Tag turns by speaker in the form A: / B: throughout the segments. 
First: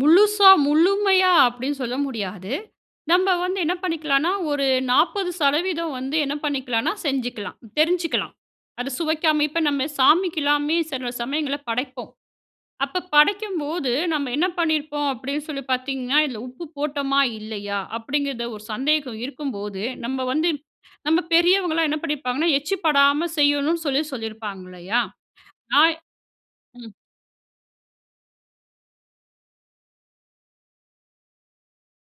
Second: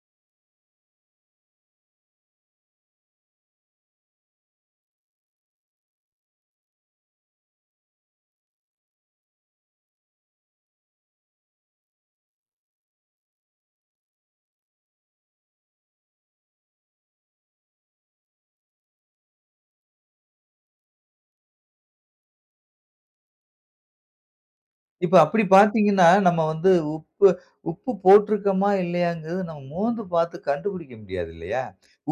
A: முழுசா முழுமையா அப்டின்னு சொல்ல முடியாது. நம்ம வந்து என்ன பண்ணிக்கலானா, ஒரு 40% வந்து என்ன பண்ணிக்கலானா, செஞ்சுக்கலாம். தெரிஞ்சுக்கலாம். அத சுவைக்காம இப்ப நம்ம சாமிக்குலாமே சில சமயங்கள்ல படைப்போம். அப்ப படைக்கும்போது நம்ம என்ன பண்ணியிருப்போம் அப்டின்னு சொல்லி பார்த்தீங்கன்னா, இதில உப்பு போட்டோமா இல்லையா அப்டிங்கிறது ஒரு சந்தேகம் இருக்கும்போது, நம்ம வந்து நம்ம பெரியவங்கலாம் என்ன பண்ணியிருப்பாங்கன்னா எச்சிப்படாம செய்யணும்னு சொல்லி சொல்லியிருப்பாங்க. இல்லையா?
B: இப்ப அப்டி
A: நான்
B: பார்த்தீங்கன்னா, நம்ம வந்து
A: ம்.
B: உப்பு உப்பு போட்டுருக்குறோமா இல்லையாங்குறத நம்ம மோர்ந்து பார்த்து கண்டுபுடிக்க முடியாது இல்லையா?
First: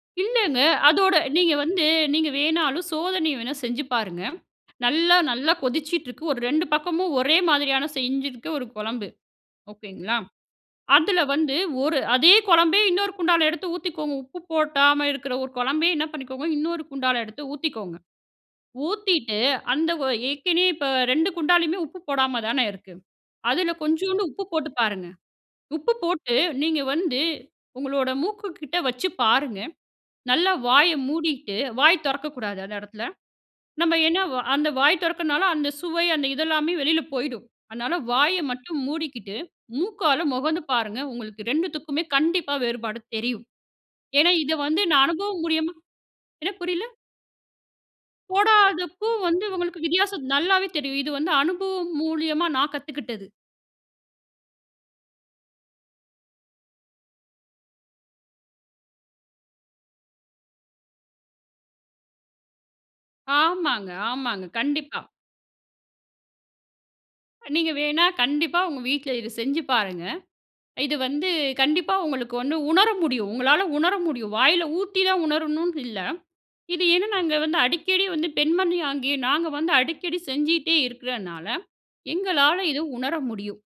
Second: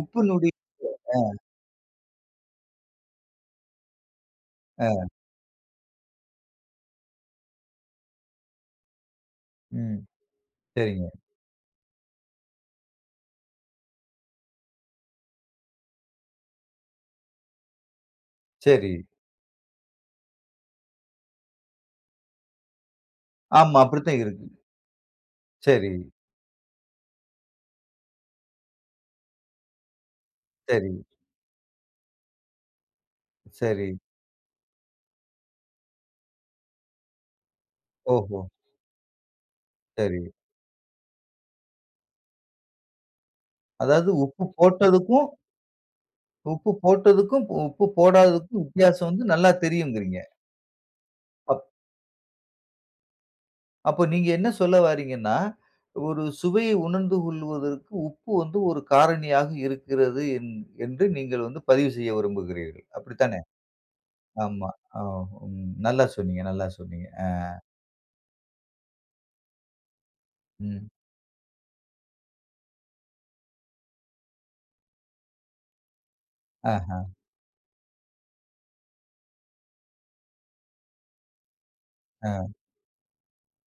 B: உப்புனுடைய
A: இல்லங்க, அதோட
B: ப். ஆ.
A: நீங்க வந்து நீங்க வேணாலும் சோதனை வேணா செஞ்சு பாருங்க.
B: ஆ.
A: நல்லா நல்லா கொதிச்சிட்டுருக்கு. ஒரு 2 பக்கமும் ஒரே மாதிரியான செஞ்சிருக்கு ஒரு குழம்பு.
B: ம்,
A: ஓகேங்களா?
B: சரிங்க.
A: அதில வந்து ஒரு அதே குழம்பே இன்னொரு குண்டால எடுத்து ஊத்திக்கோங்க. உப்பு போடாம இருக்குற ஒரு குழம்பு என்ன பண்ணிக்கோங்க இன்னொரு குண்டால எடுத்து ஊத்திக்கோங்க.
B: சரி.
A: ஊத்திட்டு அந்த ஒ ஏற்கனவே இப்ப 2 குண்டாலையுமே உப்பு போடாம தானே இருக்கு. அதில
B: ஆமா. அப்டித்தான்
A: கொஞ்சோண்டு உப்பு
B: இருக்கு.
A: போட்டு பாருங்க.
B: சரி.
A: உப்பு போட்டு நீங்க வந்து உங்களோட மூக்கு கிட்ட வச்சு பாருங்க. நல்லா வாய
B: சரி.
A: மூடிக்கிட்டு, வாய் திறக்கக்கூடாது அந்த இடத்துல. நம்ம
B: சரி.
A: என்ன அந்த வாய் திறக்கிறனால அந்த சுவை அந்த இதெல்லாமே வெளில போயிடும். அதனால வாய
B: ஓஹோ!
A: மட்டும் மூடிக்கிட்டு மூக்கால
B: சரி.
A: முகந்து பாருங்க உங்களுக்கு, 2த்துக்குமே கண்டிப்பா வேறுபாடு தெரியும்.
B: அதாவது,
A: ஏனா,
B: உப்பு
A: இத வந்து நான்
B: போட்டதுக்கும்
A: அனுபவம் மூலியமா என்ன
B: உப்பு
A: புரியல?
B: போட்டதுக்கும் உப்பு போடாததுக்கும்
A: போடாத உப்பு
B: வித்தியாசம் வந்து
A: வந்து
B: நல்லா
A: இவங்களுக்கு
B: தெரியும்ங்குறீங்க.
A: வித்தியாசம் நல்லாவே தெரியும். இது வந்து
B: அப்
A: அனுபவம் மூலியமா நான் கத்துக்கிட்டது.
B: அப்ப நீங்க என்ன சொல்ல வரீங்கன்னா, ஒரு சுவையை உணர்ந்து கொள்வதற்கு உப்பு வந்து ஒரு காரணியாக இருக்கிறது என் என்று நீங்க வந்து பதிவு செய்ய விரும்புகிறீர்கள். அப்படி தானே?
A: ஆமாங்க, ஆமாங்க.
B: ஆமா.
A: கண்டிப்பா.
B: ஆ. ம். நல்லா சொன்னீங்க நல்லா சொன்னீங்க. ஆ.
A: நீங்க வேணா கண்டிப்பா உங்க வீட்ல இத செஞ்சு பாருங்க.
B: ம்.
A: இது வந்து கண்டிப்பா உங்களுக்கு வந்து உணர முடியும். உங்களால உணர முடியும் வாயில ஊத்தி தான் உணரணுனு இல்ல. இது
B: ஆஹ.
A: ஏனா, நாங்க வந்து அடிக்கடி வந்து பெண்மணியாகிய நாங்க வந்து அடிக்கடி செஞ்சிட்டே இருக்கறனால
B: ஆ.
A: எங்களால இது உணர முடியும்.